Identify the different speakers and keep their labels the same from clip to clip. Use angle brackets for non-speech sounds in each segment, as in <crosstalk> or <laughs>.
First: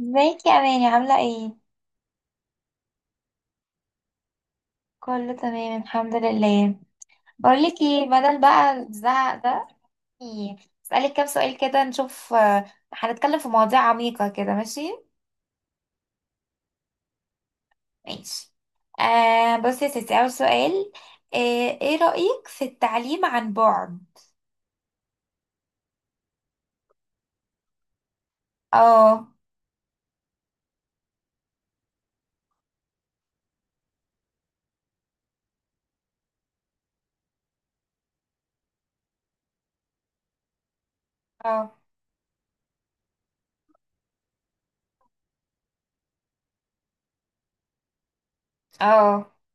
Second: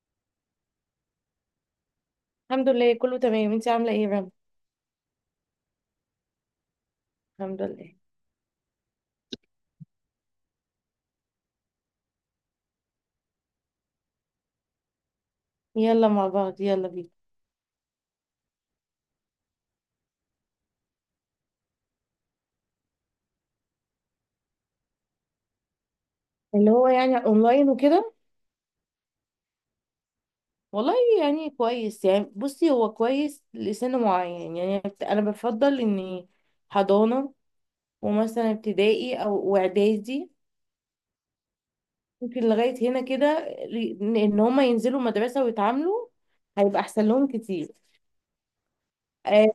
Speaker 1: ازيك يا اماني، عامله ايه؟
Speaker 2: الحمد لله، كله تمام. انتي عامله ايه يا رب؟
Speaker 1: كله تمام، الحمد لله.
Speaker 2: الحمد
Speaker 1: بقولك
Speaker 2: لله.
Speaker 1: ايه، بدل بقى الزعق ده. إيه، اسالك كام سؤال كده نشوف. هنتكلم في مواضيع عميقه كده، ماشي.
Speaker 2: يلا مع بعض، يلا بينا.
Speaker 1: ماشي. بصي يا ستي، اول سؤال. إيه رايك في التعليم عن بعد؟
Speaker 2: اللي هو يعني اونلاين وكده؟
Speaker 1: اه.
Speaker 2: والله يعني كويس. يعني بصي، هو كويس لسن معين، يعني انا بفضل اني حضانه ومثلا ابتدائي او واعدادي،
Speaker 1: اه.
Speaker 2: ممكن لغايه هنا كده. ان هم ينزلوا مدرسه ويتعاملوا، هيبقى احسن لهم كتير.
Speaker 1: اه.
Speaker 2: آه،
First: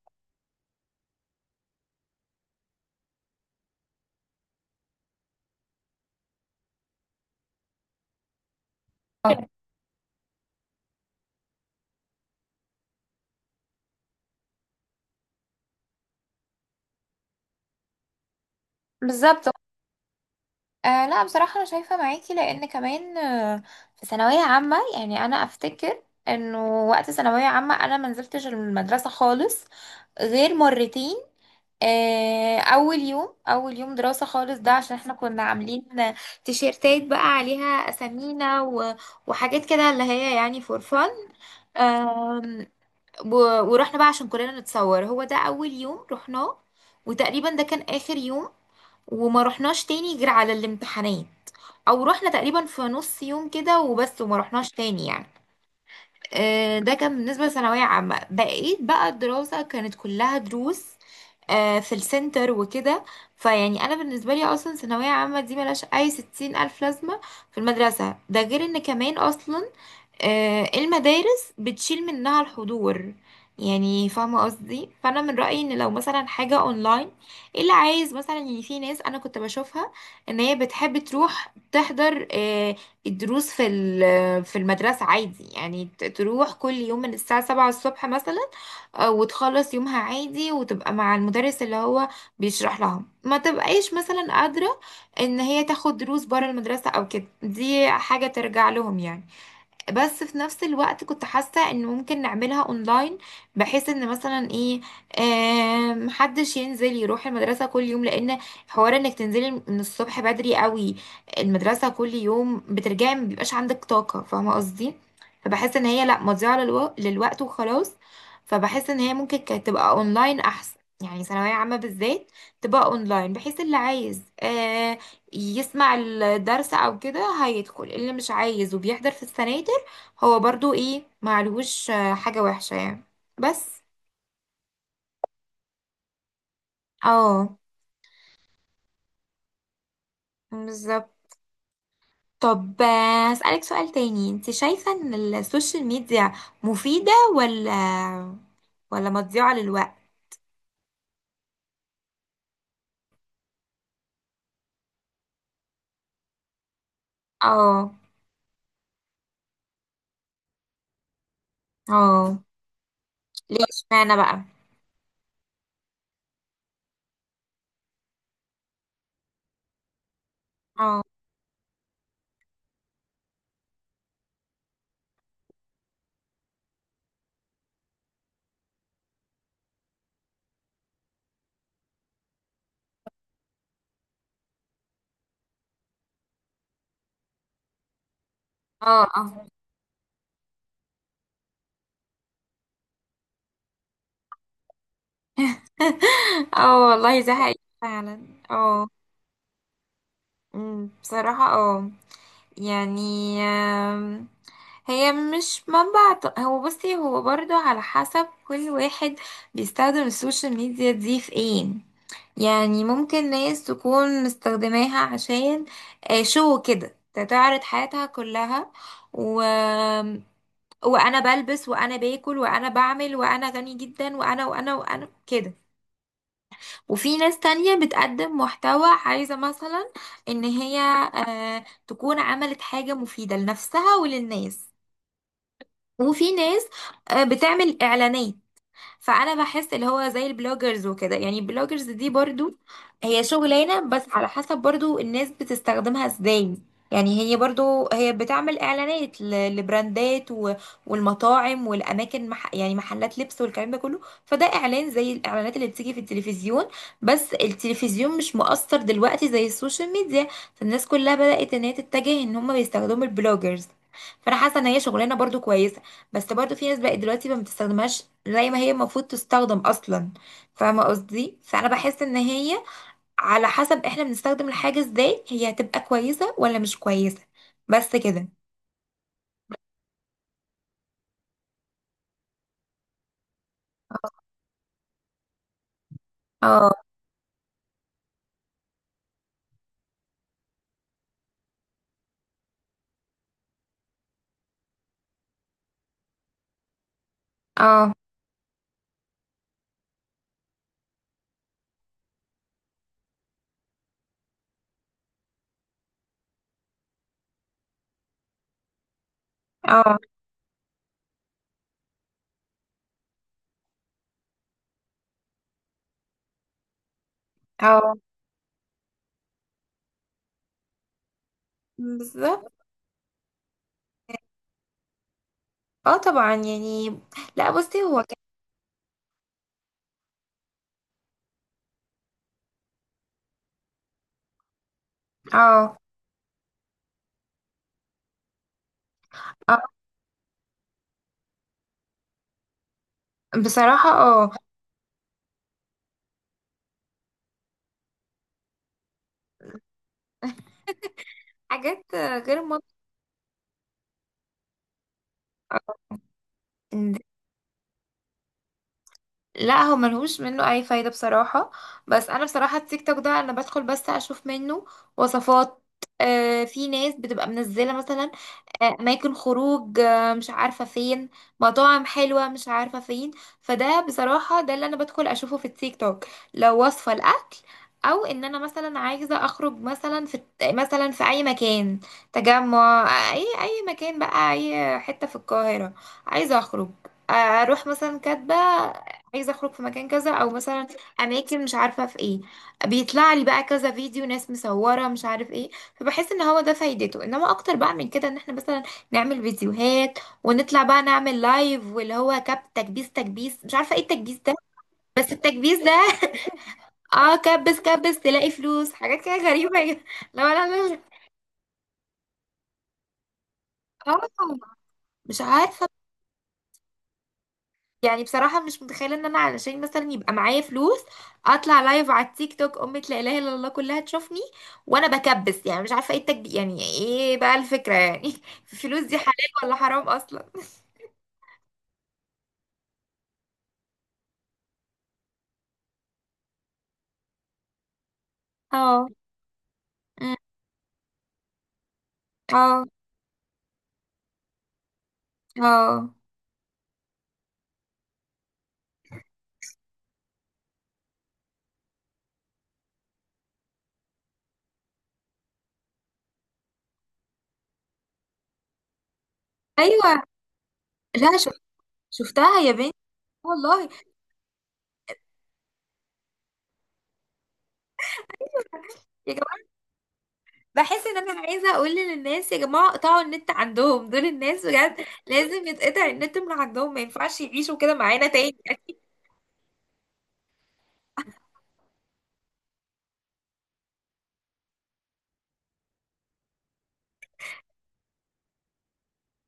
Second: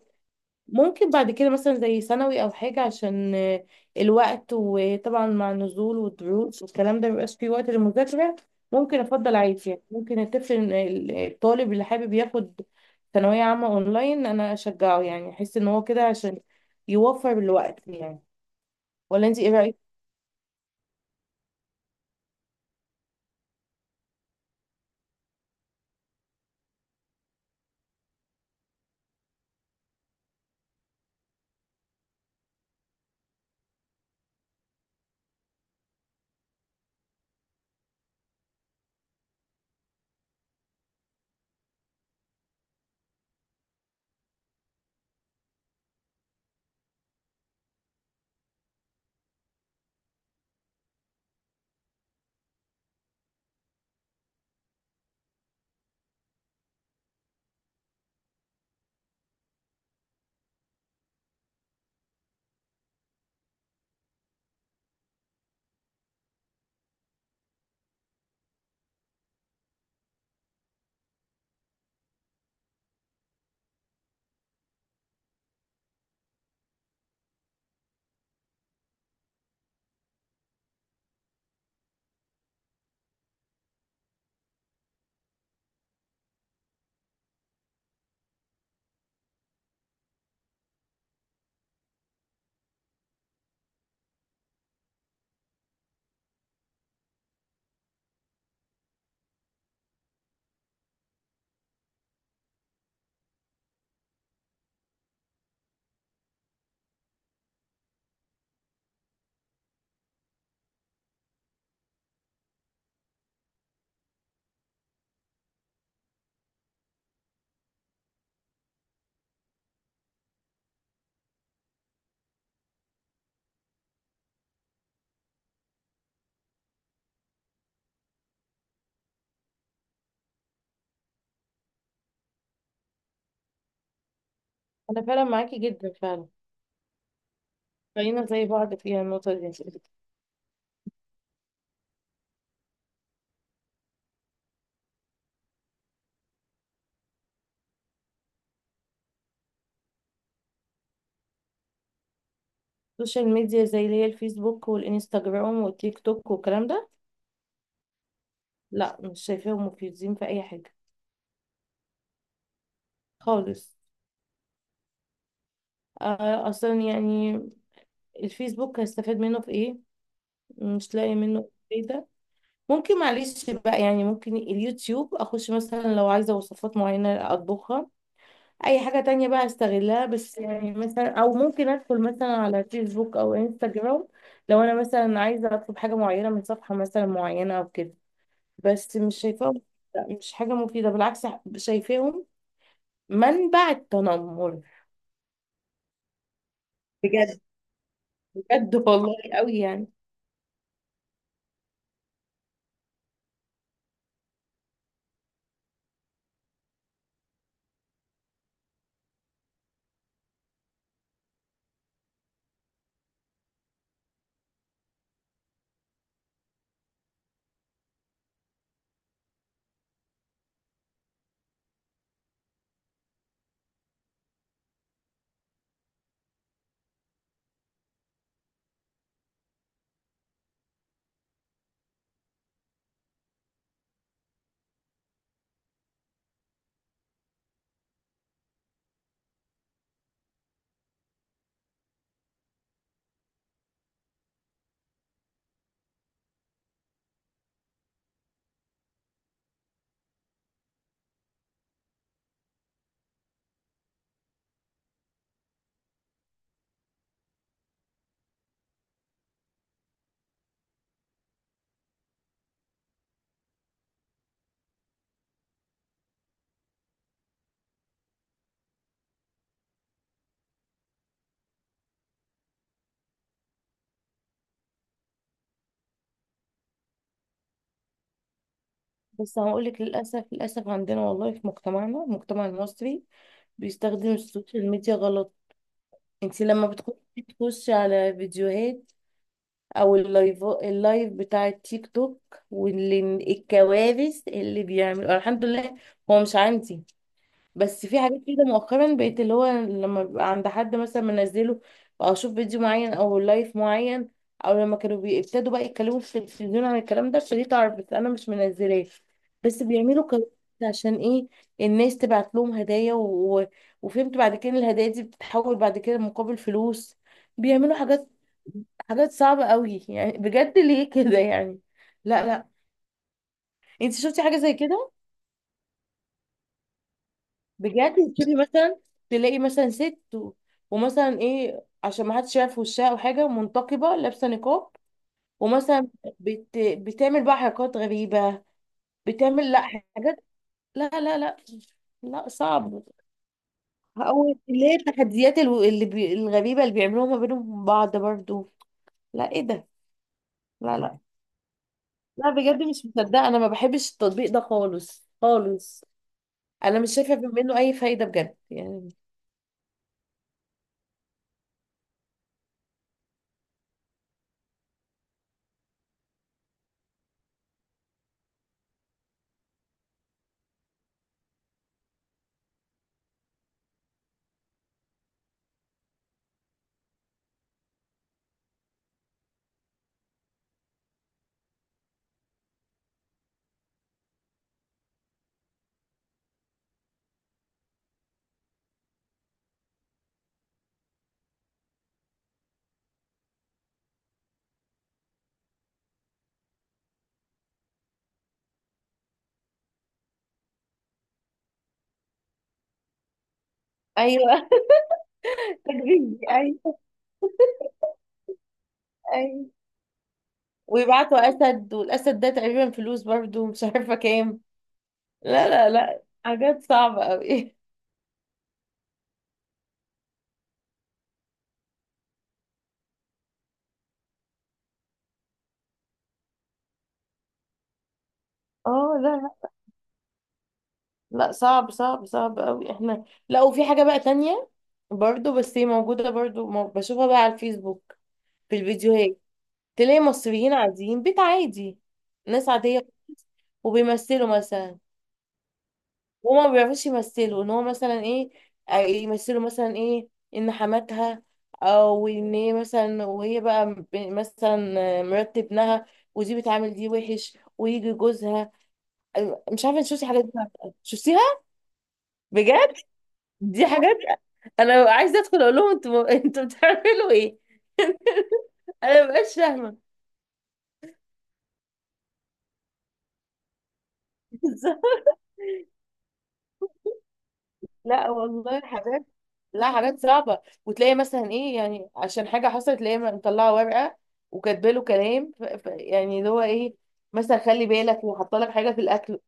Speaker 2: ممكن بعد كده مثلا زي ثانوي او حاجه، عشان الوقت. وطبعا مع النزول والدروس والكلام ده مبيبقاش فيه وقت للمذاكره. ممكن افضل
Speaker 1: آه،
Speaker 2: عادي، يعني ممكن الطفل الطالب اللي حابب ياخد ثانويه عامه اونلاين، انا اشجعه. يعني احس ان هو كده عشان يوفر الوقت يعني. ولا انت
Speaker 1: بالظبط.
Speaker 2: ايه رايك؟
Speaker 1: لا، بصراحه انا شايفه معاكي، لان كمان، في ثانويه عامه. يعني انا افتكر انه وقت ثانويه عامه انا منزلتش المدرسه خالص غير مرتين. اول يوم دراسة خالص، ده عشان احنا كنا عاملين تيشيرتات بقى عليها اسامينا وحاجات كده، اللي هي يعني فور فن. آم، ورحنا بقى عشان كلنا نتصور، هو ده اول يوم رحناه، وتقريبا ده كان اخر يوم. وما رحناش تاني غير على الامتحانات، او رحنا تقريبا في نص يوم كده وبس، وما رحناش تاني يعني. ده كان بالنسبة لثانوية عامة. بقيت بقى الدراسة كانت كلها دروس، في السنتر وكده. فيعني أنا بالنسبة لي أصلا ثانوية عامة دي ملهاش أي ستين ألف لازمة في المدرسة. ده غير إن كمان أصلا المدارس بتشيل منها الحضور، يعني فاهمة قصدي. فأنا من رأيي إن لو مثلا حاجة أونلاين، اللي عايز مثلا، يعني في ناس أنا كنت بشوفها إن هي بتحب تروح تحضر الدروس في في المدرسة عادي، يعني تروح كل يوم من الساعة 7 الصبح مثلا، وتخلص يومها عادي، وتبقى مع المدرس اللي هو بيشرح لها. ما تبقايش مثلا قادرة إن هي تاخد دروس برا المدرسة أو كده، دي حاجة ترجع لهم يعني. بس في نفس الوقت كنت حاسة ان ممكن نعملها اونلاين، بحيث ان مثلا ايه، محدش ينزل يروح المدرسة كل يوم، لان حوار انك تنزلي من الصبح بدري قوي المدرسة كل يوم، بترجعي ما بيبقاش عندك طاقة، فاهمة قصدي. فبحس ان هي لا، مضيعة للوقت وخلاص. فبحس ان هي ممكن كانت تبقى اونلاين احسن، يعني ثانوية عامة بالذات تبقى اونلاين، بحيث اللي عايز يسمع الدرس او كده هيدخل، اللي مش عايز وبيحضر في السنة هو برضو ايه معلهوش حاجة وحشة يعني. بس.
Speaker 2: انا فعلا معاكي جدا، فعلا.
Speaker 1: اه.
Speaker 2: خلينا زي بعض فيها النقطه دي.
Speaker 1: بالظبط. طب، اسألك سؤال تاني، انت شايفة ان السوشيال ميديا مفيدة، ولا، ولا مضيعة للوقت؟
Speaker 2: السوشيال ميديا زي اللي هي الفيسبوك والانستغرام والتيك توك والكلام ده؟
Speaker 1: اه.
Speaker 2: لا، مش شايفاهم مفيدين في اي حاجه
Speaker 1: اه. ليه
Speaker 2: خالص.
Speaker 1: اشمعنى بقى؟
Speaker 2: اصلا يعني الفيسبوك هستفاد منه في ايه؟ مش
Speaker 1: اه.
Speaker 2: لاقي منه فايده. ممكن معلش بقى، يعني ممكن اليوتيوب اخش مثلا لو عايزه وصفات معينه اطبخها، اي حاجه تانية بقى استغلها بس. يعني مثلا، او ممكن ادخل مثلا على فيسبوك او انستجرام لو انا مثلا عايزه اطلب حاجه معينه من صفحه مثلا معينه او كده. بس
Speaker 1: اه.
Speaker 2: مش
Speaker 1: اه.
Speaker 2: شايفاهم، لا، مش حاجه مفيده. بالعكس، شايفاهم منبع التنمر.
Speaker 1: <laughs> اه والله، ده
Speaker 2: بجد.
Speaker 1: حقيقي فعلا.
Speaker 2: بجد
Speaker 1: اه.
Speaker 2: والله، قوي يعني.
Speaker 1: بصراحة اه، يعني هي مش منبع هو بصي، هو برضو على حسب كل واحد بيستخدم السوشيال ميديا دي في ايه. يعني ممكن ناس تكون مستخدماها عشان شو كده تعرض حياتها كلها و... وانا بلبس وانا باكل وانا بعمل وانا غني جدا وانا وانا وانا كده. وفي ناس تانية بتقدم محتوى، عايزة مثلا ان هي تكون عملت حاجة مفيدة لنفسها وللناس. وفي ناس بتعمل اعلانات. فانا بحس اللي هو زي البلوجرز وكده، يعني البلوجرز دي برضو هي شغلانه، بس على حسب برضو الناس بتستخدمها ازاي. يعني هي برضو هي بتعمل اعلانات لبراندات والمطاعم والاماكن مح، يعني محلات لبس والكلام ده كله. فده اعلان زي الاعلانات اللي بتيجي في التلفزيون، بس التلفزيون مش مؤثر دلوقتي زي السوشيال ميديا. فالناس كلها بدات ان هي تتجه، ان هم بيستخدموا البلوجرز. فانا حاسه ان هي شغلانه برضو كويسه، بس برضو في ناس بقت دلوقتي ما بتستخدمهاش زي ما هي المفروض تستخدم اصلا، فاهمه قصدي. فانا بحس ان هي على حسب احنا بنستخدم الحاجه ازاي، هي هتبقى كويسه ولا مش كويسه. بس كده.
Speaker 2: بس هقول لك، للاسف للاسف عندنا والله، في مجتمعنا المجتمع المصري بيستخدم السوشيال ميديا غلط. انت لما
Speaker 1: اه.
Speaker 2: بتخشي، تخشي على فيديوهات او اللايف بتاع التيك توك واللي الكوارث اللي بيعملوا. الحمد لله هو مش عندي، بس
Speaker 1: اه.
Speaker 2: في حاجات كده مؤخرا بقيت، اللي هو لما بيبقى عند حد مثلا منزله او اشوف فيديو معين او لايف معين، او لما كانوا بيبتدوا بقى يتكلموا في التلفزيون عن الكلام ده ابتديت اعرف، بس انا مش منزلاه. بس
Speaker 1: اه.
Speaker 2: بيعملوا كده عشان ايه؟ الناس تبعت لهم هدايا، وفهمت بعد كده إن الهدايا دي بتتحول بعد كده مقابل فلوس. بيعملوا
Speaker 1: اه
Speaker 2: حاجات، حاجات صعبة قوي. يعني بجد ليه كده يعني؟ لا لا،
Speaker 1: بالظبط.
Speaker 2: انت شفتي حاجة زي كده؟
Speaker 1: اه طبعا يعني. لا بصي هو
Speaker 2: بجد
Speaker 1: كان.
Speaker 2: تشوفي مثلا، تلاقي مثلا ست ومثلا ايه، عشان ما حدش يعرف وشها او حاجه منتقبه لابسه نقاب،
Speaker 1: اه.
Speaker 2: ومثلا بتعمل بقى حركات غريبه، بتعمل لا
Speaker 1: اه
Speaker 2: حاجات، لا لا لا، لا صعب.
Speaker 1: بصراحه
Speaker 2: هو
Speaker 1: اه
Speaker 2: اللي هي التحديات، الغريبه اللي بيعملوها ما بينهم وبين بعض برضو. لا ايه ده؟ لا لا،
Speaker 1: حاجات
Speaker 2: لا
Speaker 1: غير
Speaker 2: بجد مش مصدقه. انا ما بحبش التطبيق ده خالص خالص.
Speaker 1: منطقيه.
Speaker 2: انا مش شايفه منه اي فايده بجد يعني.
Speaker 1: لا هو ملهوش منه اي فايدة بصراحة، بس انا بصراحة التيك توك ده انا بدخل بس اشوف منه وصفات، في ناس بتبقى منزلة مثلا اماكن خروج، آه مش عارفة فين، مطاعم حلوة مش عارفة فين. فده بصراحة ده اللي انا بدخل اشوفه في التيك توك، لو وصفة الاكل، او ان انا مثلا عايزة اخرج مثلا في اي مكان تجمع، اي مكان بقى، اي حتة في القاهرة عايزة اخرج، اروح مثلا كاتبة عايزه اخرج في مكان كذا، او مثلا اماكن مش عارفه في ايه، بيطلع لي بقى كذا فيديو، ناس مصوره مش عارف ايه. فبحس ان هو ده فايدته، انما اكتر بقى من كده ان احنا مثلا نعمل فيديوهات ونطلع بقى نعمل لايف، واللي هو تكبيس مش عارفه ايه التكبيس ده.
Speaker 2: ايوه.
Speaker 1: بس التكبيس
Speaker 2: <laughs>
Speaker 1: ده <laughs>
Speaker 2: تجريبي ايوه.
Speaker 1: اه كبس كبس، تلاقي فلوس، حاجات كده
Speaker 2: ايوه،
Speaker 1: غريبه <laughs> لا لا لا لا.
Speaker 2: ويبعتوا اسد، والاسد ده تقريبا فلوس برضو، مش عارفه
Speaker 1: اه.
Speaker 2: كام.
Speaker 1: مش
Speaker 2: لا
Speaker 1: عارفه.
Speaker 2: لا لا، حاجات صعبه قوي.
Speaker 1: يعني بصراحة مش متخيلة ان انا علشان مثلا يبقى معايا فلوس اطلع لايف على التيك توك، امة لا اله الا الله كلها تشوفني وانا بكبس، يعني مش عارفة ايه التكبير، يعني ايه بقى الفكرة يعني <laughs> الفلوس دي
Speaker 2: اه لا
Speaker 1: حلال
Speaker 2: لا
Speaker 1: ولا حرام اصلا؟
Speaker 2: لا، صعب صعب صعب قوي احنا. لا وفي حاجه بقى تانية برضو، بس هي موجوده برضو، بشوفها بقى على الفيسبوك في
Speaker 1: اه.
Speaker 2: الفيديوهات. تلاقي
Speaker 1: أمم،
Speaker 2: مصريين عاديين، بيت عادي، ناس
Speaker 1: اه.
Speaker 2: عاديه خالص، وبيمثلوا مثلا،
Speaker 1: اه.
Speaker 2: وهما ما بيعرفوش يمثلوا. ان هو مثلا ايه، يمثلوا مثلا ايه، ان حماتها، او ان هي مثلا وهي بقى مثلا مرات ابنها، ودي بتعامل دي وحش ويجي جوزها. أيوة، مش عارفه انت
Speaker 1: ايوه.
Speaker 2: شفتي الحاجات دي ولا لأ.
Speaker 1: لا.
Speaker 2: شفتيها؟
Speaker 1: شفتها يا بنت،
Speaker 2: بجد، دي
Speaker 1: والله.
Speaker 2: حاجات. انا عايزه ادخل اقول لهم: انتوا بتعملوا ايه؟ انا
Speaker 1: يا
Speaker 2: مبقاش
Speaker 1: جماعة
Speaker 2: فاهمه.
Speaker 1: بحس ان انا عايزة اقول للناس يا جماعة، اقطعوا النت عندهم، دول الناس بجد
Speaker 2: <laughs>
Speaker 1: لازم يتقطع النت من عندهم، ما ينفعش يعيشوا كده معانا
Speaker 2: لا
Speaker 1: تاني.
Speaker 2: والله حاجات، لا حاجات صعبة. وتلاقي مثلا ايه، يعني عشان حاجة حصلت تلاقيه مطلعة ورقة وكاتبه له كلام، يعني اللي هو ايه، مثلا خلي بالك، وحاطه لك حاجة في الأكل.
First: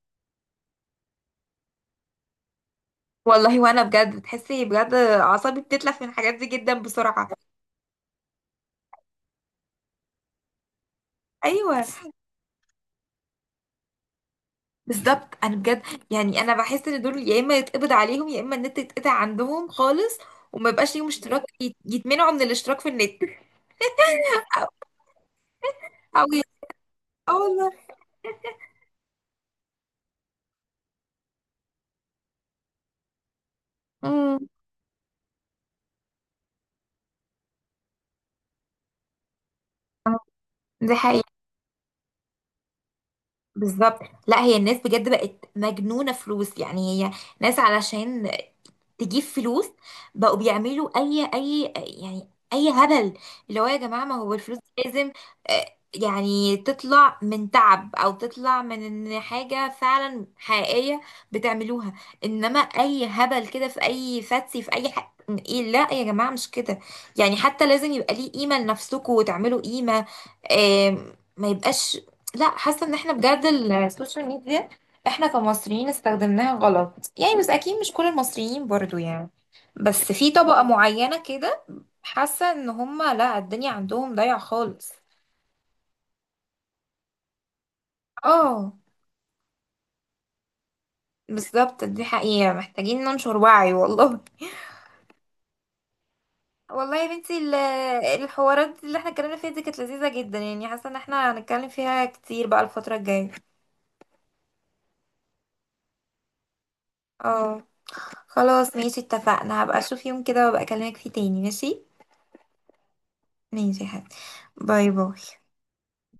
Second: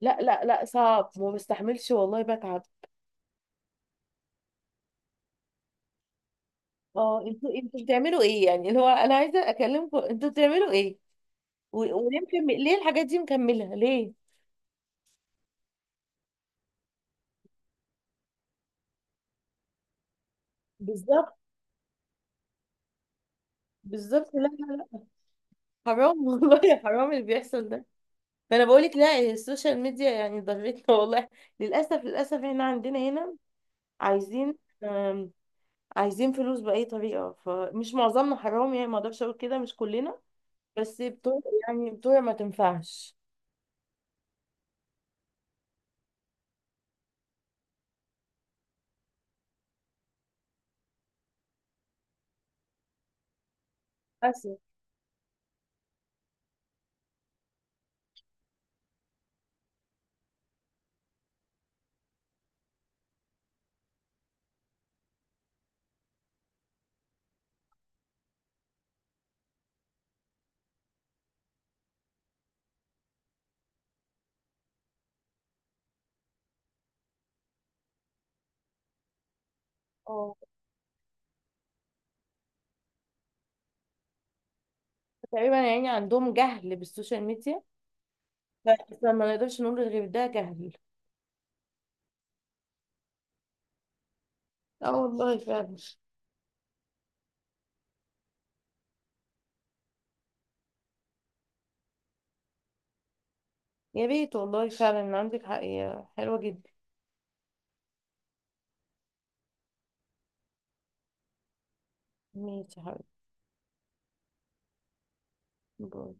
Speaker 2: لا لا لا، صعب ما بستحملش والله، بتعب.
Speaker 1: والله. وانا بجد بتحسي بجد اعصابي بتتلف من الحاجات دي جدا
Speaker 2: اه،
Speaker 1: بسرعه.
Speaker 2: انتوا بتعملوا ايه؟ يعني اللي هو انا عايزة اكلمكم، انتوا بتعملوا ايه؟
Speaker 1: ايوه.
Speaker 2: ليه الحاجات دي مكملة ليه؟
Speaker 1: بالظبط. انا بجد، يعني انا بحس ان دول يا اما يتقبض عليهم، يا اما النت يتقطع عندهم خالص وما يبقاش ليهم
Speaker 2: بالظبط
Speaker 1: اشتراك، يتمنعوا من الاشتراك في النت.
Speaker 2: بالظبط. لا لا
Speaker 1: او.
Speaker 2: لا،
Speaker 1: او
Speaker 2: حرام والله، <laughs> حرام اللي
Speaker 1: اه والله.
Speaker 2: بيحصل ده. ما انا بقولك، لا السوشيال ميديا يعني ضرتنا <laughs> والله. للاسف للاسف احنا عندنا هنا
Speaker 1: امم.
Speaker 2: عايزين، آم، عايزين فلوس باي طريقه. فمش معظمنا، حرام يعني ما اقدرش اقول كده، مش كلنا،
Speaker 1: دي
Speaker 2: بس
Speaker 1: حقيقة.
Speaker 2: بتوع، يعني بتوع ما تنفعش.
Speaker 1: بالظبط. لا هي الناس بجد بقت مجنونة فلوس، يعني هي ناس علشان تجيب فلوس بقوا بيعملوا اي يعني اي هبل، اللي هو يا جماعة، ما هو الفلوس
Speaker 2: للاسف.
Speaker 1: دي لازم آه، يعني تطلع من تعب، او تطلع من إن حاجة فعلا حقيقية بتعملوها. انما اي هبل كده في اي فاتسي في اي حاجة، ايه لا يا جماعة، مش كده. يعني حتى لازم يبقى ليه قيمة لنفسكم، وتعملوا قيمة. ما يبقاش لا. حاسه ان احنا بجد السوشيال ميديا احنا كمصريين استخدمناها غلط، يعني بس اكيد مش كل المصريين برضو يعني، بس في
Speaker 2: اه
Speaker 1: طبقه معينه كده، حاسه ان هم لا الدنيا عندهم ضايعه خالص.
Speaker 2: تقريبا يعني عندهم جهل بالسوشيال ميديا،
Speaker 1: اه.
Speaker 2: بس ما نقدرش نقول غير ده جهل.
Speaker 1: بالظبط، دي حقيقه، محتاجين ننشر وعي. والله.
Speaker 2: اه والله فعلا.
Speaker 1: والله يا بنتي الحوارات اللي احنا اتكلمنا فيها دي كانت لذيذه جدا، يعني حاسه ان احنا هنتكلم فيها كتير بقى الفتره الجايه.
Speaker 2: يا ريت، والله فعلا عندك حق يا حلوة جدا.
Speaker 1: اه. خلاص ماشي، اتفقنا، هبقى اشوف يوم كده وابقى اكلمك فيه تاني، ماشي.
Speaker 2: ماشي يا حبيبتي.
Speaker 1: ماشي يا حبيبتي. باي باي.
Speaker 2: باي.